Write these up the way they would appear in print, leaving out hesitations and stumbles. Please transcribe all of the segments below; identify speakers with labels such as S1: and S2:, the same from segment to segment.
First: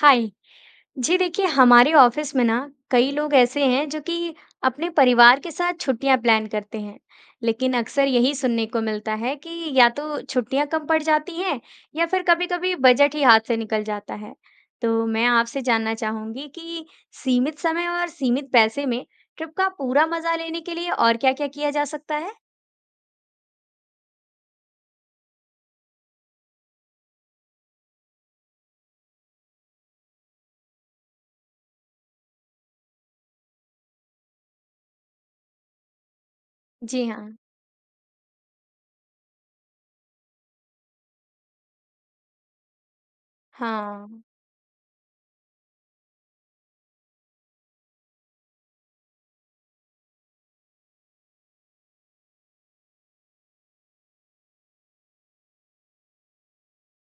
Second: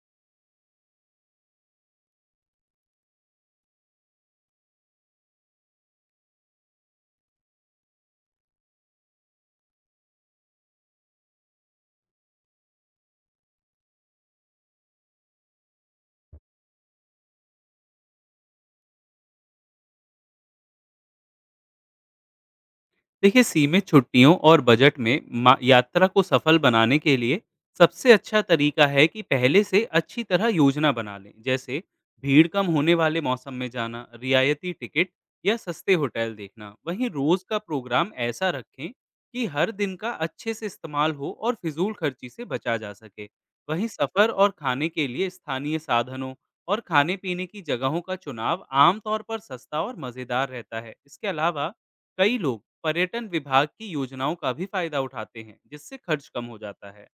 S1: हाय जी। देखिए हमारे ऑफिस में ना कई लोग ऐसे हैं जो कि अपने परिवार के साथ छुट्टियां प्लान करते हैं। लेकिन अक्सर यही सुनने को मिलता है कि या तो छुट्टियां कम पड़ जाती हैं, या फिर कभी-कभी बजट ही हाथ से निकल जाता है। तो मैं आपसे जानना चाहूंगी कि सीमित समय और सीमित पैसे में ट्रिप का पूरा मजा लेने के लिए और क्या-क्या किया जा सकता है।
S2: देखिए, सीमित छुट्टियों और बजट में यात्रा को सफल बनाने के लिए सबसे अच्छा तरीका है कि पहले से अच्छी तरह योजना बना लें। जैसे भीड़ कम होने वाले मौसम में जाना, रियायती टिकट या सस्ते होटल देखना।
S1: जी
S2: वहीं
S1: हाँ।
S2: रोज का प्रोग्राम ऐसा रखें कि हर दिन का अच्छे से इस्तेमाल हो और फिजूल खर्ची से बचा जा सके। वहीं
S1: हाँ।
S2: सफर और खाने के लिए स्थानीय साधनों और खाने पीने की जगहों का चुनाव आमतौर पर सस्ता और मज़ेदार रहता है। इसके अलावा कई लोग पर्यटन विभाग की योजनाओं का भी फायदा उठाते हैं, जिससे खर्च कम हो जाता है।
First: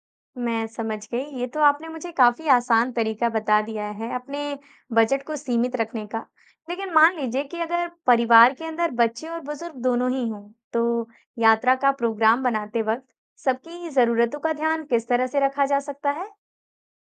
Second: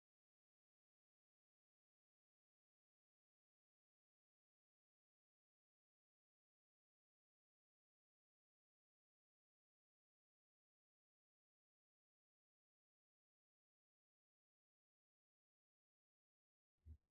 S1: मैं समझ गई। ये तो आपने मुझे काफ़ी आसान तरीका बता दिया है अपने बजट को सीमित रखने का। लेकिन मान लीजिए कि अगर परिवार के अंदर बच्चे और बुजुर्ग दोनों ही हों, तो यात्रा का प्रोग्राम बनाते वक्त सबकी ज़रूरतों का ध्यान किस तरह से रखा जा सकता है?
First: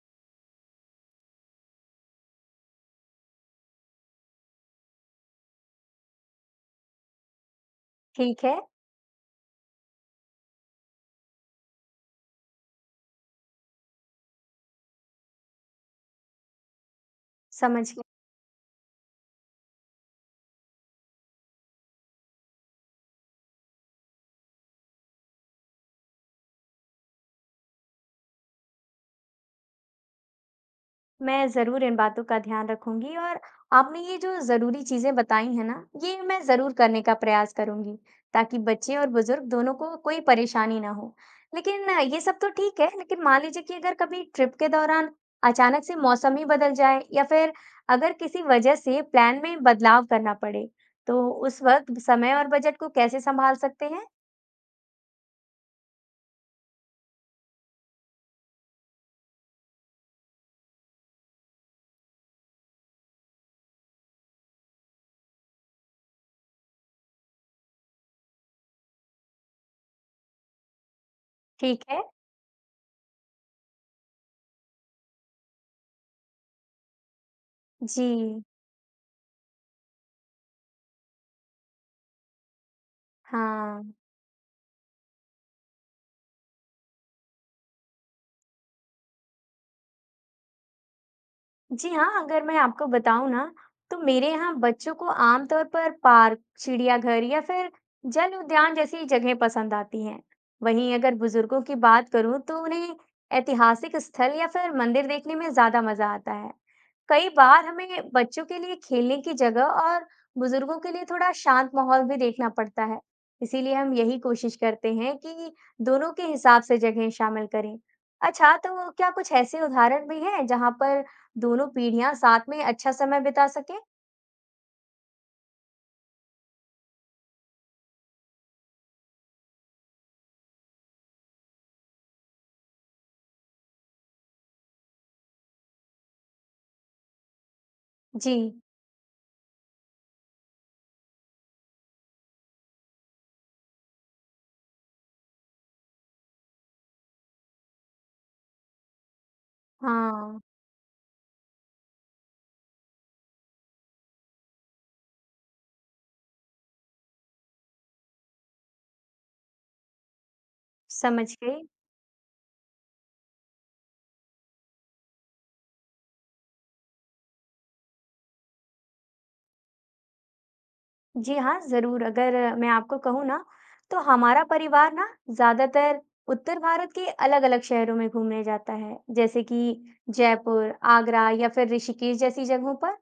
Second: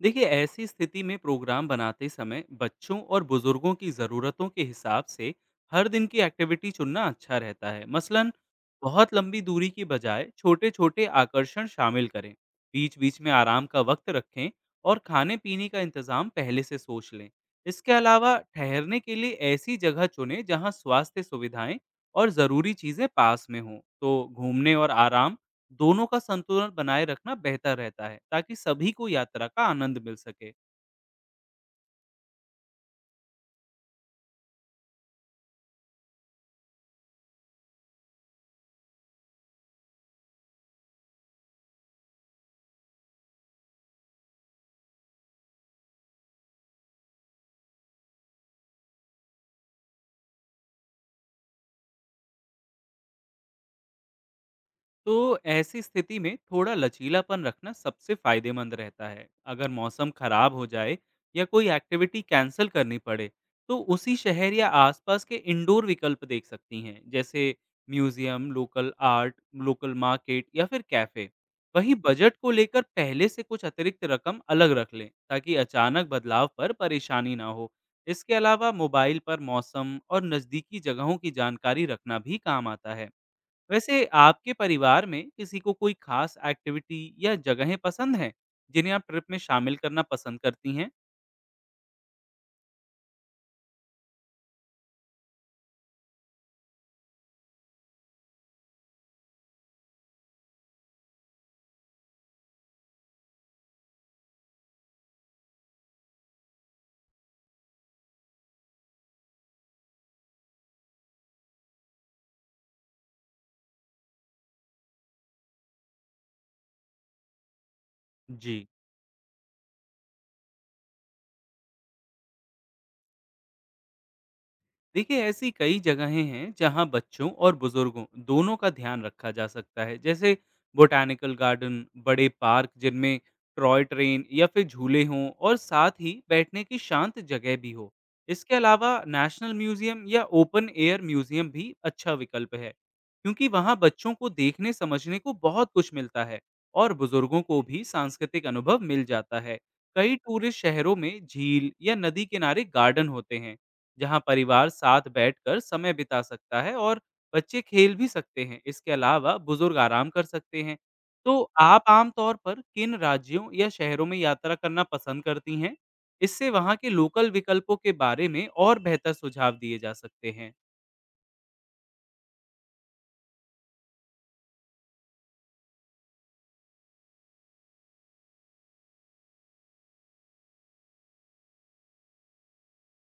S2: देखिए, ऐसी स्थिति में प्रोग्राम बनाते समय बच्चों और बुजुर्गों की ज़रूरतों के हिसाब से हर दिन की एक्टिविटी चुनना अच्छा रहता है। मसलन
S1: ठीक है,
S2: बहुत लंबी दूरी की बजाय छोटे छोटे आकर्षण शामिल करें, बीच बीच में आराम का वक्त रखें और खाने पीने का इंतज़ाम पहले से सोच लें।
S1: समझ
S2: इसके
S1: गई।
S2: अलावा ठहरने के लिए ऐसी जगह चुनें जहां स्वास्थ्य सुविधाएं और ज़रूरी चीज़ें पास में हों। तो घूमने और आराम दोनों का संतुलन बनाए रखना बेहतर रहता है ताकि सभी को यात्रा का आनंद मिल सके।
S1: मैं ज़रूर इन बातों का ध्यान रखूंगी, और आपने ये जो ज़रूरी चीज़ें बताई हैं ना, ये मैं ज़रूर करने का प्रयास करूंगी, ताकि बच्चे और बुजुर्ग दोनों को कोई परेशानी ना हो। लेकिन ये सब तो ठीक है, लेकिन मान लीजिए कि अगर कभी ट्रिप के दौरान अचानक से मौसम ही बदल जाए, या फिर अगर किसी वजह से प्लान में बदलाव करना पड़े, तो उस वक्त समय और बजट को कैसे संभाल सकते हैं?
S2: तो ऐसी स्थिति में थोड़ा लचीलापन रखना सबसे फायदेमंद रहता है। अगर मौसम खराब हो जाए या कोई एक्टिविटी कैंसिल करनी पड़े, तो उसी शहर या आसपास के इंडोर विकल्प देख सकती हैं। जैसे museum, local art, local market या फिर कैफे।
S1: ठीक
S2: वहीं
S1: है।
S2: बजट को लेकर पहले से कुछ अतिरिक्त रकम अलग रख लें ताकि अचानक बदलाव पर परेशानी ना हो। इसके
S1: जी,
S2: अलावा मोबाइल पर मौसम और नज़दीकी जगहों की जानकारी रखना भी काम आता है।
S1: हाँ।
S2: वैसे आपके परिवार में किसी को कोई खास एक्टिविटी या जगहें पसंद हैं जिन्हें आप ट्रिप में शामिल करना पसंद करती हैं?
S1: जी हाँ, अगर मैं आपको बताऊँ ना, तो मेरे यहाँ बच्चों को आमतौर पर पार्क, चिड़ियाघर या फिर जल उद्यान जैसी जगह पसंद आती हैं। वहीं अगर बुजुर्गों की बात करूँ, तो उन्हें ऐतिहासिक स्थल या फिर मंदिर देखने में ज़्यादा मज़ा आता है। कई बार हमें बच्चों के लिए खेलने की जगह और बुजुर्गों के लिए थोड़ा शांत माहौल भी देखना पड़ता है। इसीलिए हम यही कोशिश करते हैं कि दोनों के हिसाब से जगह शामिल करें। अच्छा,
S2: जी।
S1: तो क्या कुछ ऐसे उदाहरण भी हैं जहाँ पर दोनों पीढ़ियाँ साथ में अच्छा समय बिता सकें।
S2: देखिए, ऐसी कई जगहें हैं जहां बच्चों और बुजुर्गों दोनों का ध्यान रखा जा सकता है। जैसे बोटैनिकल गार्डन, बड़े पार्क जिनमें टॉय ट्रेन या फिर झूले हों और साथ ही बैठने की शांत जगह भी हो। इसके
S1: जी,
S2: अलावा नेशनल म्यूजियम या ओपन एयर म्यूजियम भी अच्छा विकल्प है, क्योंकि वहां बच्चों को देखने समझने को बहुत कुछ मिलता है और बुजुर्गों को भी सांस्कृतिक अनुभव मिल जाता है। कई
S1: हाँ,
S2: टूरिस्ट शहरों में झील या नदी किनारे गार्डन होते हैं जहाँ परिवार साथ बैठकर समय बिता सकता है और बच्चे खेल भी सकते हैं। इसके अलावा बुजुर्ग आराम कर सकते हैं।
S1: समझ
S2: तो
S1: गई।
S2: आप आमतौर पर किन राज्यों या शहरों में यात्रा करना पसंद करती हैं? इससे वहाँ के लोकल विकल्पों के बारे में और बेहतर सुझाव दिए जा सकते हैं।
S1: जी हाँ, ज़रूर। अगर मैं आपको कहूँ ना, तो हमारा परिवार ना ज़्यादातर उत्तर भारत के अलग-अलग शहरों में घूमने जाता है, जैसे कि जयपुर, आगरा या फिर ऋषिकेश जैसी जगहों पर।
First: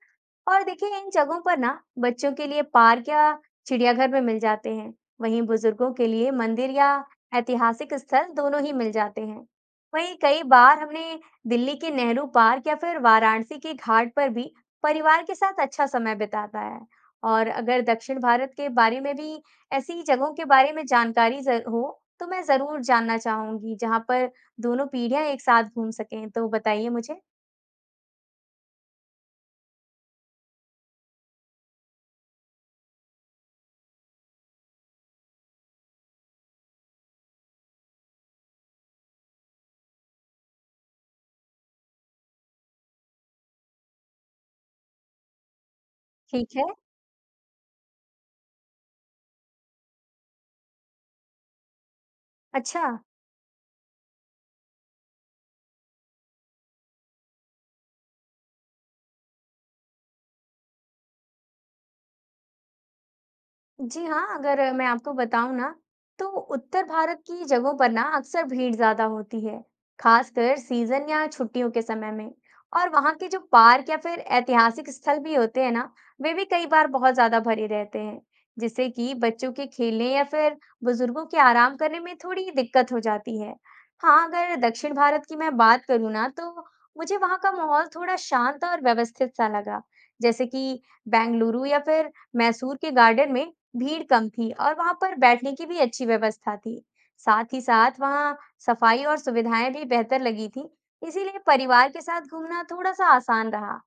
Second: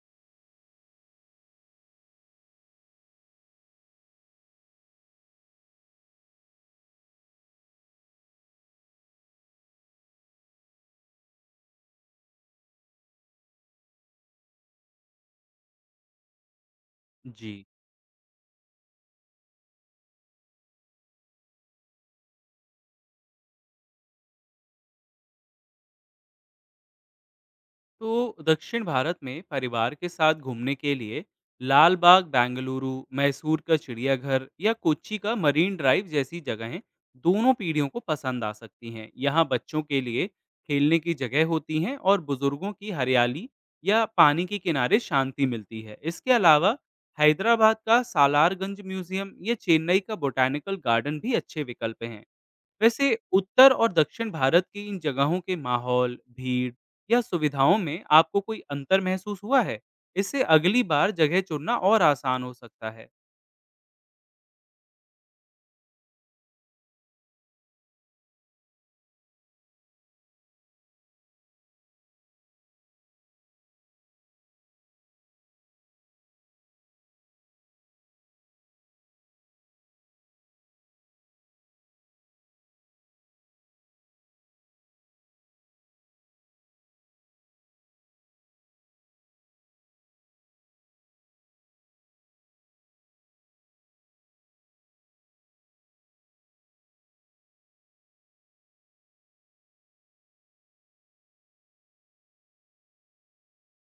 S1: और देखिए इन जगहों पर ना बच्चों के लिए पार्क या चिड़ियाघर में मिल जाते हैं, वहीं बुजुर्गों के लिए मंदिर या ऐतिहासिक स्थल दोनों ही मिल जाते हैं। वहीं कई बार हमने दिल्ली के नेहरू पार्क या फिर वाराणसी के घाट पर भी परिवार के साथ अच्छा समय बिताता है। और
S2: जी।
S1: अगर दक्षिण भारत के बारे में भी ऐसी जगहों के बारे में जानकारी हो, तो मैं जरूर जानना चाहूंगी जहां पर दोनों पीढ़ियां एक साथ घूम सकें। तो बताइए मुझे।
S2: तो दक्षिण भारत में परिवार के साथ घूमने के लिए लाल बाग बेंगलुरु, मैसूर का चिड़ियाघर या कोच्चि का मरीन ड्राइव जैसी जगहें दोनों पीढ़ियों को पसंद आ सकती हैं। यहाँ बच्चों के लिए खेलने की जगह होती हैं और बुजुर्गों की हरियाली या पानी के किनारे शांति मिलती है। इसके
S1: ठीक है।
S2: अलावा हैदराबाद का सालारगंज म्यूजियम या चेन्नई का बोटैनिकल गार्डन भी अच्छे विकल्प हैं।
S1: अच्छा।
S2: वैसे उत्तर और दक्षिण भारत की इन जगहों के माहौल, भीड़ या सुविधाओं में आपको कोई अंतर महसूस हुआ है? इससे अगली बार जगह चुनना और आसान हो सकता है।
S1: जी हाँ, अगर मैं आपको बताऊँ ना, तो उत्तर भारत की जगहों पर ना अक्सर भीड़ ज़्यादा होती है, खासकर सीज़न या छुट्टियों के समय में। और वहाँ के जो पार्क या फिर ऐतिहासिक स्थल भी होते हैं ना, वे भी कई बार बहुत ज़्यादा भरे रहते हैं, जिससे कि बच्चों के खेलने या फिर बुजुर्गों के आराम करने में थोड़ी दिक्कत हो जाती है। हाँ, अगर दक्षिण भारत की मैं बात करूँ ना, तो मुझे वहाँ का माहौल थोड़ा शांत और व्यवस्थित सा लगा, जैसे कि बेंगलुरु या फिर मैसूर के गार्डन में भीड़ कम थी, और वहां पर बैठने की भी अच्छी व्यवस्था थी। साथ ही साथ वहां सफाई और सुविधाएं भी बेहतर लगी थी। इसीलिए परिवार के साथ घूमना थोड़ा सा आसान रहा।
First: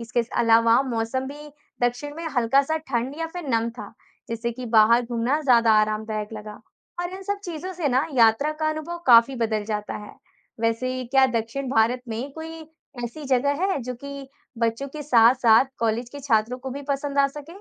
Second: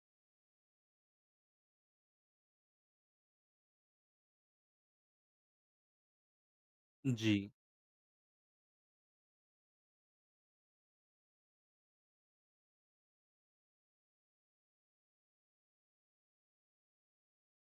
S1: इसके अलावा मौसम भी दक्षिण में हल्का सा ठंड या फिर नम था, जिससे कि बाहर घूमना ज्यादा आरामदायक लगा। और इन
S2: जी।
S1: सब चीजों से ना यात्रा का अनुभव काफी बदल जाता है। वैसे क्या दक्षिण भारत में कोई ऐसी जगह है जो कि बच्चों के साथ साथ कॉलेज के छात्रों को भी पसंद आ सके?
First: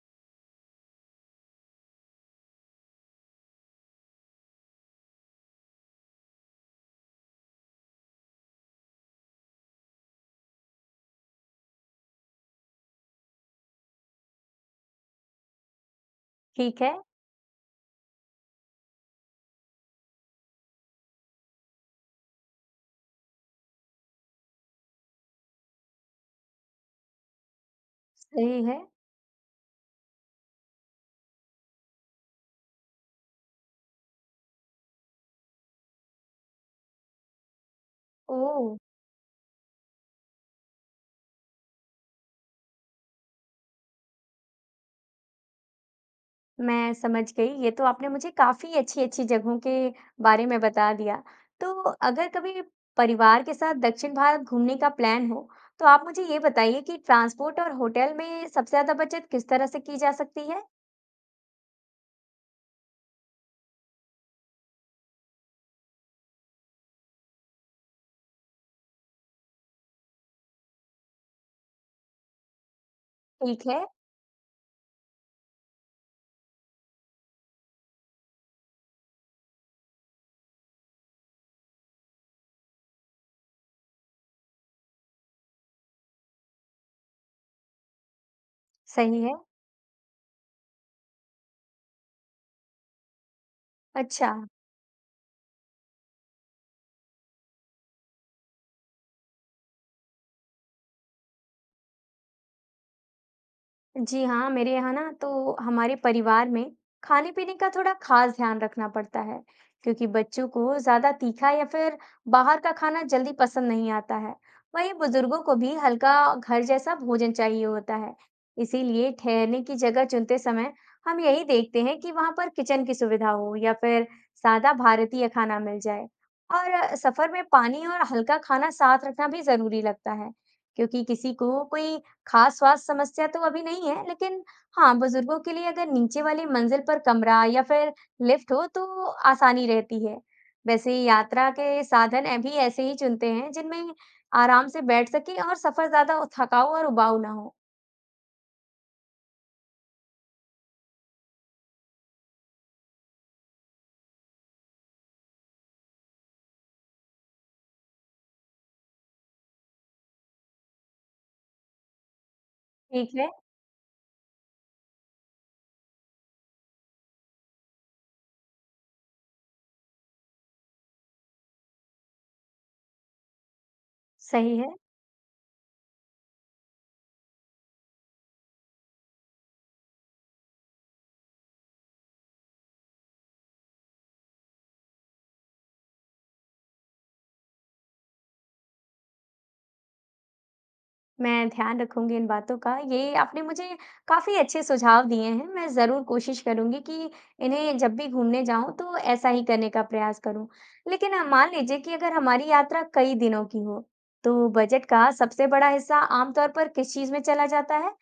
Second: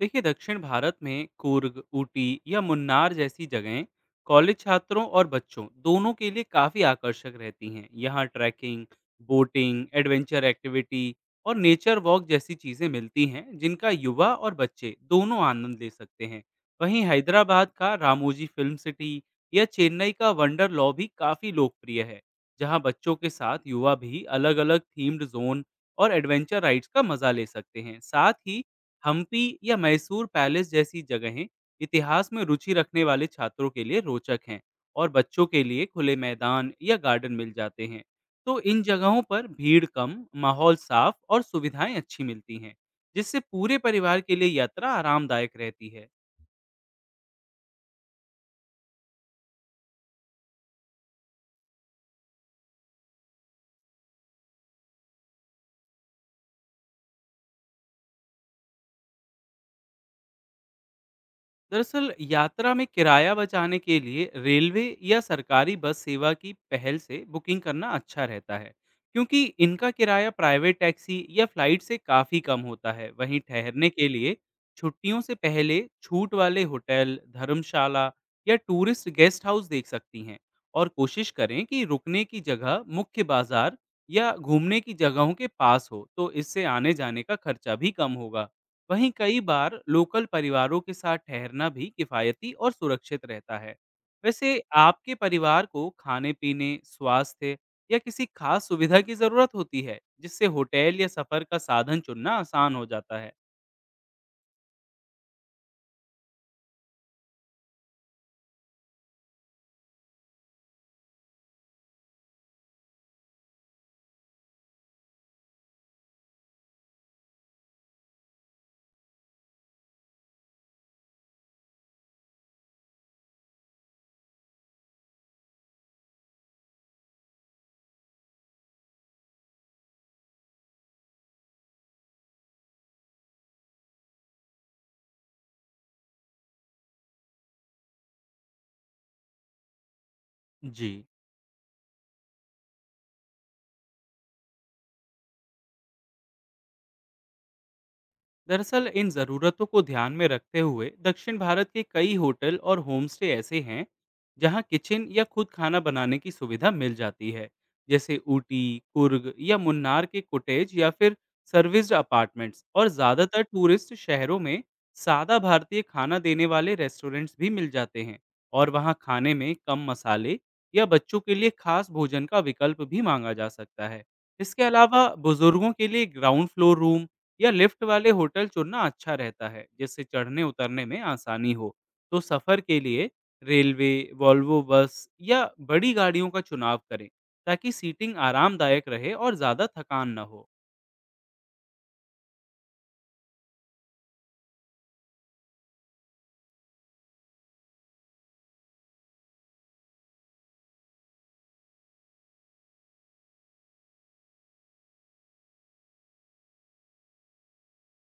S2: देखिए, दक्षिण भारत में कूर्ग, ऊटी या मुन्नार जैसी जगहें कॉलेज छात्रों और बच्चों दोनों के लिए काफ़ी आकर्षक रहती हैं। यहाँ ट्रैकिंग, बोटिंग, एडवेंचर एक्टिविटी और नेचर वॉक जैसी चीज़ें मिलती हैं जिनका युवा और बच्चे दोनों आनंद ले सकते हैं।
S1: ठीक है।
S2: वहीं हैदराबाद का रामोजी फिल्म सिटी या चेन्नई का वंडर लॉ भी काफ़ी लोकप्रिय है, जहाँ बच्चों के साथ युवा भी अलग अलग थीम्ड जोन और एडवेंचर राइड्स का मज़ा ले सकते हैं। साथ ही
S1: सही है।
S2: हम्पी या मैसूर पैलेस जैसी जगहें इतिहास में रुचि रखने वाले छात्रों के लिए रोचक हैं और बच्चों के लिए खुले मैदान या गार्डन मिल जाते हैं। तो
S1: ओह!
S2: इन जगहों पर भीड़ कम, माहौल साफ और सुविधाएं अच्छी मिलती हैं, जिससे पूरे परिवार के लिए यात्रा आरामदायक रहती है।
S1: मैं समझ गई, ये तो आपने मुझे काफ़ी अच्छी-अच्छी जगहों के बारे में बता दिया। तो अगर कभी परिवार के साथ दक्षिण भारत घूमने का प्लान हो, तो आप मुझे ये बताइए कि ट्रांसपोर्ट और होटल में सबसे ज़्यादा बचत किस तरह से की जा सकती है?
S2: दरअसल यात्रा में किराया बचाने के लिए रेलवे या सरकारी बस सेवा की पहल से बुकिंग करना अच्छा रहता है, क्योंकि इनका किराया प्राइवेट टैक्सी या फ्लाइट से काफ़ी कम होता है। वहीं
S1: ठीक है,
S2: ठहरने के लिए छुट्टियों से पहले छूट वाले होटल, धर्मशाला या टूरिस्ट गेस्ट हाउस देख सकती हैं और कोशिश करें कि रुकने की जगह मुख्य बाजार या घूमने की जगहों के पास हो, तो इससे आने जाने का खर्चा भी कम होगा। वहीं
S1: सही है,
S2: कई बार लोकल परिवारों के साथ ठहरना भी किफायती और सुरक्षित रहता है।
S1: अच्छा।
S2: वैसे आपके परिवार को खाने पीने, स्वास्थ्य या किसी खास सुविधा की जरूरत होती है जिससे होटल या सफर का साधन चुनना आसान हो जाता है?
S1: जी हाँ, मेरे यहाँ ना तो हमारे परिवार में खाने पीने का थोड़ा खास ध्यान रखना पड़ता है, क्योंकि बच्चों को ज्यादा तीखा या फिर बाहर का खाना जल्दी पसंद नहीं आता है। वहीं बुजुर्गों को भी हल्का घर जैसा भोजन चाहिए होता है। इसीलिए ठहरने की जगह चुनते समय हम यही देखते हैं कि वहां पर किचन की सुविधा हो या फिर सादा भारतीय खाना मिल जाए। और सफर में पानी और हल्का खाना साथ रखना भी जरूरी लगता है, क्योंकि किसी को कोई खास स्वास्थ्य समस्या तो अभी नहीं है, लेकिन हाँ, बुजुर्गों के लिए अगर नीचे वाली मंजिल पर कमरा या फिर लिफ्ट हो तो आसानी रहती है।
S2: जी।
S1: वैसे यात्रा के साधन अभी ऐसे ही चुनते हैं जिनमें आराम से बैठ सके और सफर ज्यादा थकाऊ और उबाऊ ना हो।
S2: दरअसल इन ज़रूरतों को ध्यान में रखते हुए दक्षिण भारत के कई होटल और होमस्टे ऐसे हैं जहां किचन या खुद खाना बनाने की सुविधा मिल जाती है। जैसे ऊटी, कुर्ग या मुन्नार के कॉटेज या फिर सर्विस्ड अपार्टमेंट्स। और
S1: ठीक है,
S2: ज़्यादातर टूरिस्ट शहरों में सादा भारतीय खाना देने वाले रेस्टोरेंट्स भी मिल जाते हैं और वहाँ खाने में कम मसाले या बच्चों के लिए खास भोजन का विकल्प भी मांगा जा सकता है।
S1: सही
S2: इसके
S1: है।
S2: अलावा बुजुर्गों के लिए ग्राउंड फ्लोर रूम या लिफ्ट वाले होटल चुनना अच्छा रहता है, जिससे चढ़ने उतरने में आसानी हो। तो सफ़र के लिए रेलवे, वॉल्वो बस या बड़ी गाड़ियों का चुनाव करें ताकि सीटिंग आरामदायक रहे और ज़्यादा थकान न हो।
S1: मैं ध्यान रखूंगी इन बातों का। ये आपने मुझे काफ़ी अच्छे सुझाव दिए हैं। मैं ज़रूर कोशिश करूँगी कि इन्हें जब भी घूमने जाऊँ तो ऐसा ही करने का प्रयास करूँ। लेकिन मान लीजिए कि अगर हमारी यात्रा कई दिनों की हो, तो बजट का सबसे बड़ा हिस्सा आम तौर पर किस चीज़ में चला जाता है?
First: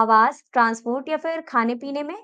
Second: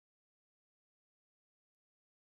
S1: आवास, ट्रांसपोर्ट या फिर खाने-पीने में?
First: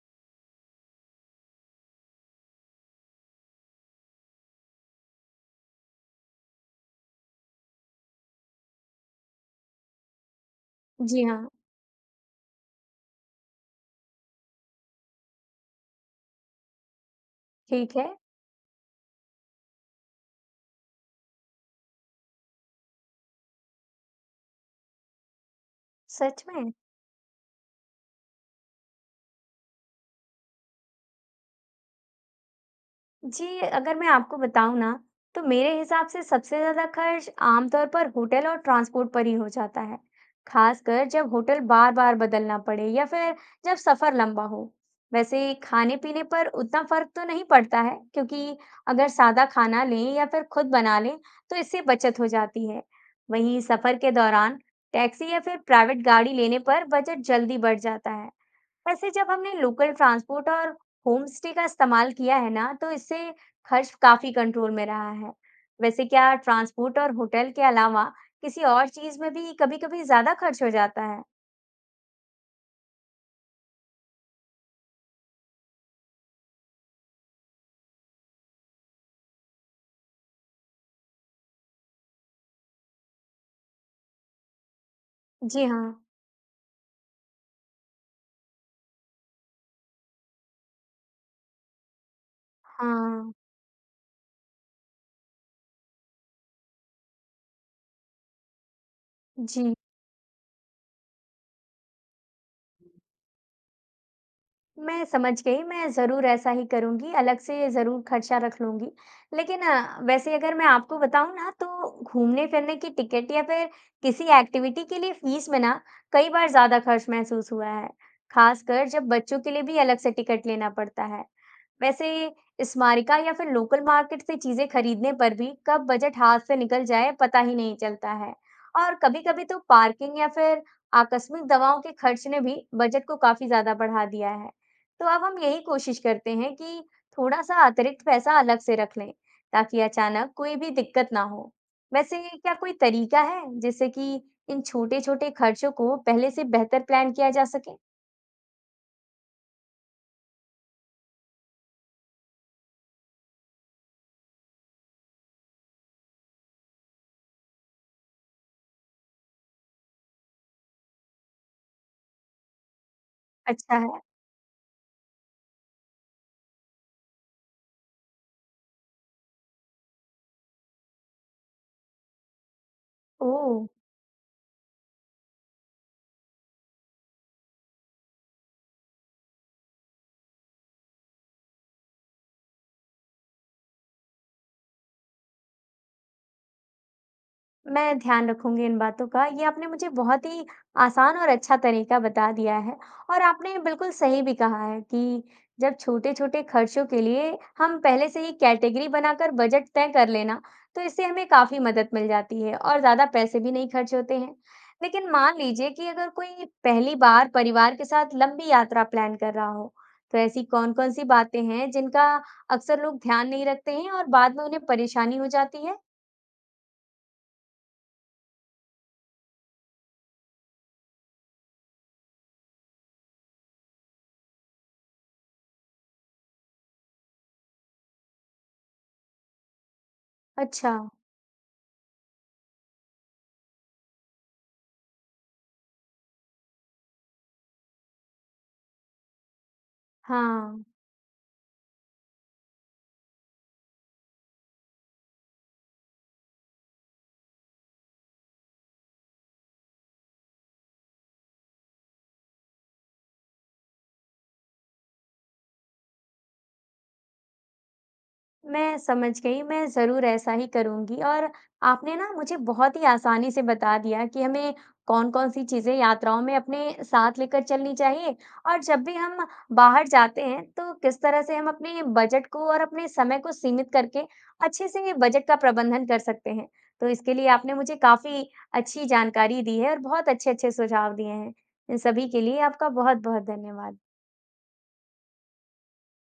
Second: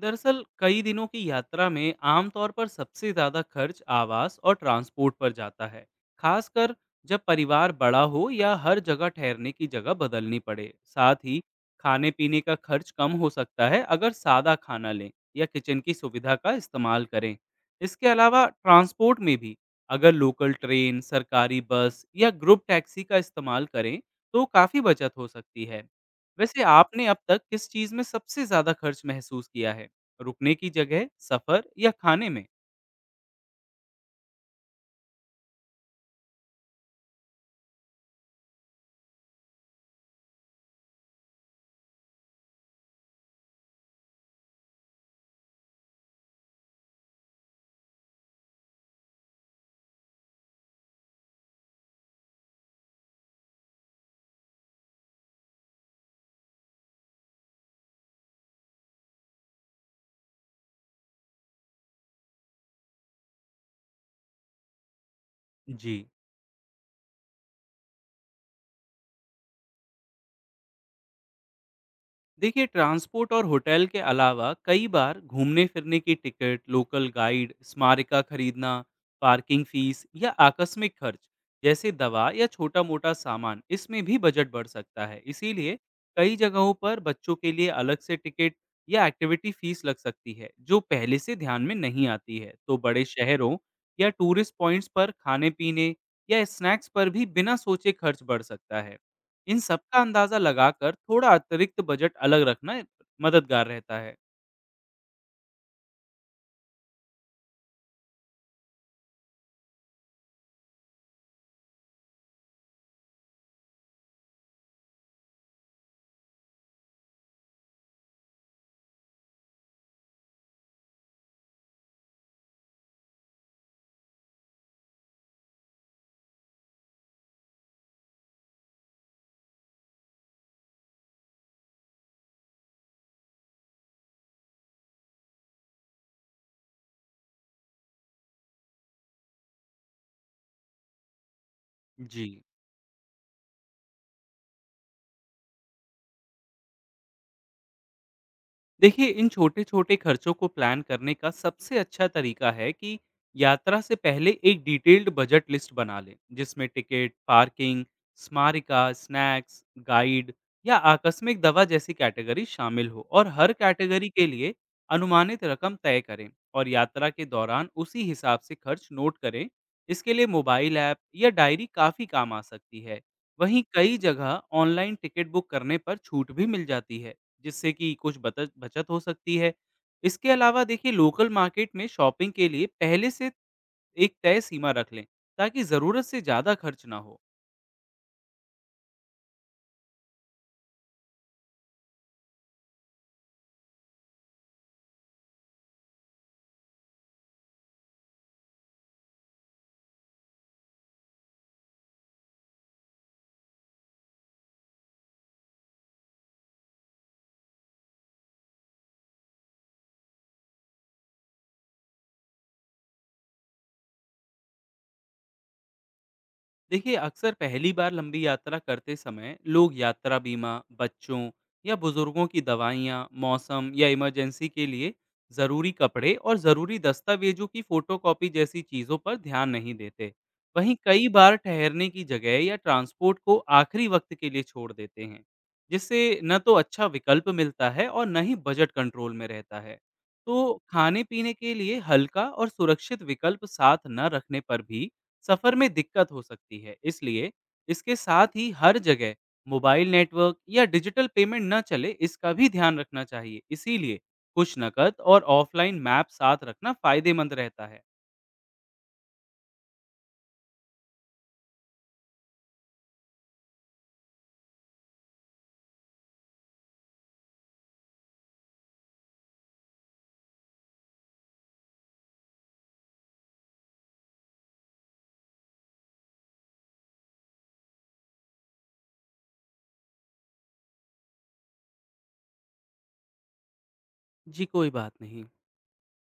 S2: दरअसल कई दिनों की यात्रा में आमतौर पर सबसे ज़्यादा खर्च आवास और ट्रांसपोर्ट पर जाता है, खासकर जब परिवार बड़ा हो या हर जगह ठहरने की जगह बदलनी पड़े। साथ
S1: जी
S2: ही
S1: हाँ,
S2: खाने-पीने का खर्च कम हो सकता है अगर सादा खाना लें या किचन की सुविधा का इस्तेमाल करें।
S1: ठीक है।
S2: इसके अलावा ट्रांसपोर्ट में भी अगर लोकल ट्रेन, सरकारी बस या ग्रुप टैक्सी का इस्तेमाल करें, तो काफ़ी बचत हो सकती है।
S1: सच में?
S2: वैसे आपने अब तक किस चीज़ में सबसे ज़्यादा खर्च महसूस किया है? रुकने की जगह, सफ़र या खाने में?
S1: जी, अगर मैं आपको बताऊँ ना, तो मेरे हिसाब से सबसे ज़्यादा खर्च आमतौर पर होटल और ट्रांसपोर्ट पर ही हो जाता है, खासकर जब होटल बार-बार बदलना पड़े या फिर जब सफ़र लंबा हो। वैसे खाने-पीने पर उतना फ़र्क तो नहीं पड़ता है, क्योंकि अगर सादा खाना लें या फिर खुद बना लें, तो इससे बचत हो जाती है। वहीं सफ़र के दौरान टैक्सी या फिर प्राइवेट गाड़ी लेने पर बजट जल्दी बढ़ जाता है। वैसे जब हमने लोकल ट्रांसपोर्ट और होम स्टे का इस्तेमाल किया है ना, तो इससे खर्च काफी कंट्रोल में रहा है। वैसे
S2: जी,
S1: क्या ट्रांसपोर्ट और होटल के अलावा किसी और चीज में भी कभी-कभी ज्यादा खर्च हो जाता है?
S2: देखिए, ट्रांसपोर्ट और होटल के अलावा कई बार घूमने-फिरने की टिकट, लोकल गाइड, स्मारिका खरीदना, पार्किंग फीस या आकस्मिक खर्च जैसे दवा या छोटा-मोटा सामान, इसमें भी बजट बढ़ सकता है।
S1: जी
S2: इसीलिए
S1: हाँ।
S2: कई जगहों पर बच्चों के लिए अलग से टिकट या एक्टिविटी फीस लग सकती है, जो पहले से ध्यान में नहीं आती है। तो बड़े
S1: हाँ।
S2: शहरों या टूरिस्ट पॉइंट्स पर खाने-पीने या स्नैक्स पर भी बिना सोचे खर्च बढ़ सकता है। इन
S1: जी।
S2: सब का अंदाज़ा लगाकर थोड़ा अतिरिक्त बजट अलग रखना मददगार रहता है।
S1: मैं समझ गई, मैं ज़रूर ऐसा ही करूँगी, अलग से ज़रूर खर्चा रख लूँगी। लेकिन वैसे अगर मैं आपको बताऊँ ना, तो घूमने-फिरने की टिकट या फिर किसी एक्टिविटी के लिए फ़ीस में ना कई बार ज़्यादा खर्च महसूस हुआ है, खासकर जब बच्चों के लिए भी अलग से टिकट लेना पड़ता है। वैसे स्मारिका या फिर लोकल मार्केट से चीज़ें खरीदने पर भी कब बजट हाथ से निकल जाए पता ही नहीं चलता है। और कभी-कभी तो पार्किंग या फिर आकस्मिक दवाओं के खर्च ने भी बजट को काफ़ी ज़्यादा बढ़ा दिया है। तो अब हम यही कोशिश करते हैं कि थोड़ा-सा अतिरिक्त पैसा अलग से रख लें, ताकि अचानक कोई भी दिक्कत ना हो। वैसे
S2: जी।
S1: क्या कोई तरीका है जिससे कि इन छोटे-छोटे खर्चों को पहले से बेहतर प्लान किया जा सके?
S2: देखिए, इन छोटे-छोटे खर्चों को प्लान करने का सबसे अच्छा तरीका है कि यात्रा से पहले एक डिटेल्ड बजट लिस्ट बना लें, जिसमें टिकट, पार्किंग, स्मारिका, स्नैक्स, गाइड या आकस्मिक दवा जैसी कैटेगरी शामिल हो और हर
S1: अच्छा है।
S2: कैटेगरी के लिए अनुमानित रकम तय करें और यात्रा के दौरान उसी हिसाब से खर्च नोट करें। इसके लिए मोबाइल ऐप या डायरी काफ़ी काम आ सकती है।
S1: ओह!
S2: वहीं कई जगह ऑनलाइन टिकट बुक करने पर छूट भी मिल जाती है, जिससे कि कुछ बतत बचत हो सकती है। इसके अलावा देखिए, लोकल मार्केट में शॉपिंग के लिए पहले से एक तय सीमा रख लें, ताकि ज़रूरत से ज़्यादा खर्च ना हो।
S1: मैं ध्यान रखूंगी इन बातों का। ये आपने मुझे बहुत ही आसान और अच्छा तरीका बता दिया है, और आपने बिल्कुल सही भी कहा है कि जब छोटे-छोटे खर्चों के लिए हम पहले से ही कैटेगरी बनाकर बजट तय कर लेना, तो इससे हमें काफ़ी मदद मिल जाती है और ज़्यादा पैसे भी नहीं खर्च होते हैं। लेकिन मान लीजिए कि अगर कोई पहली बार परिवार के साथ लंबी यात्रा प्लान कर रहा हो, तो ऐसी कौन-कौन सी बातें हैं जिनका अक्सर लोग ध्यान नहीं रखते हैं और बाद में उन्हें परेशानी हो जाती है?
S2: देखिए, अक्सर पहली बार लंबी यात्रा करते समय लोग यात्रा बीमा, बच्चों या बुजुर्गों की दवाइयाँ, मौसम या इमरजेंसी के लिए ज़रूरी कपड़े और ज़रूरी दस्तावेजों की फ़ोटोकॉपी जैसी चीज़ों पर ध्यान नहीं देते।
S1: अच्छा,
S2: वहीं कई बार ठहरने की जगह या ट्रांसपोर्ट को आखिरी वक्त के लिए छोड़ देते हैं, जिससे न तो अच्छा विकल्प मिलता है और न ही बजट कंट्रोल में रहता है। तो
S1: हाँ।
S2: खाने पीने के लिए हल्का और सुरक्षित विकल्प साथ न रखने पर भी सफर में दिक्कत हो सकती है। इसलिए इसके साथ ही हर जगह मोबाइल नेटवर्क या डिजिटल पेमेंट न चले, इसका भी ध्यान रखना चाहिए। इसीलिए कुछ नकद और ऑफलाइन मैप साथ रखना फायदेमंद रहता है।
S1: मैं समझ गई, मैं ज़रूर ऐसा ही करूँगी। और आपने ना मुझे बहुत ही आसानी से बता दिया कि हमें कौन-कौन सी चीज़ें यात्राओं में अपने साथ लेकर चलनी चाहिए, और जब भी हम बाहर जाते हैं, तो किस तरह से हम अपने बजट को और अपने समय को सीमित करके अच्छे से ये बजट का प्रबंधन कर सकते हैं। तो इसके लिए आपने मुझे काफ़ी अच्छी जानकारी दी है और बहुत अच्छे-अच्छे सुझाव दिए हैं। इन सभी के लिए आपका बहुत-बहुत धन्यवाद।
S2: जी, कोई बात नहीं।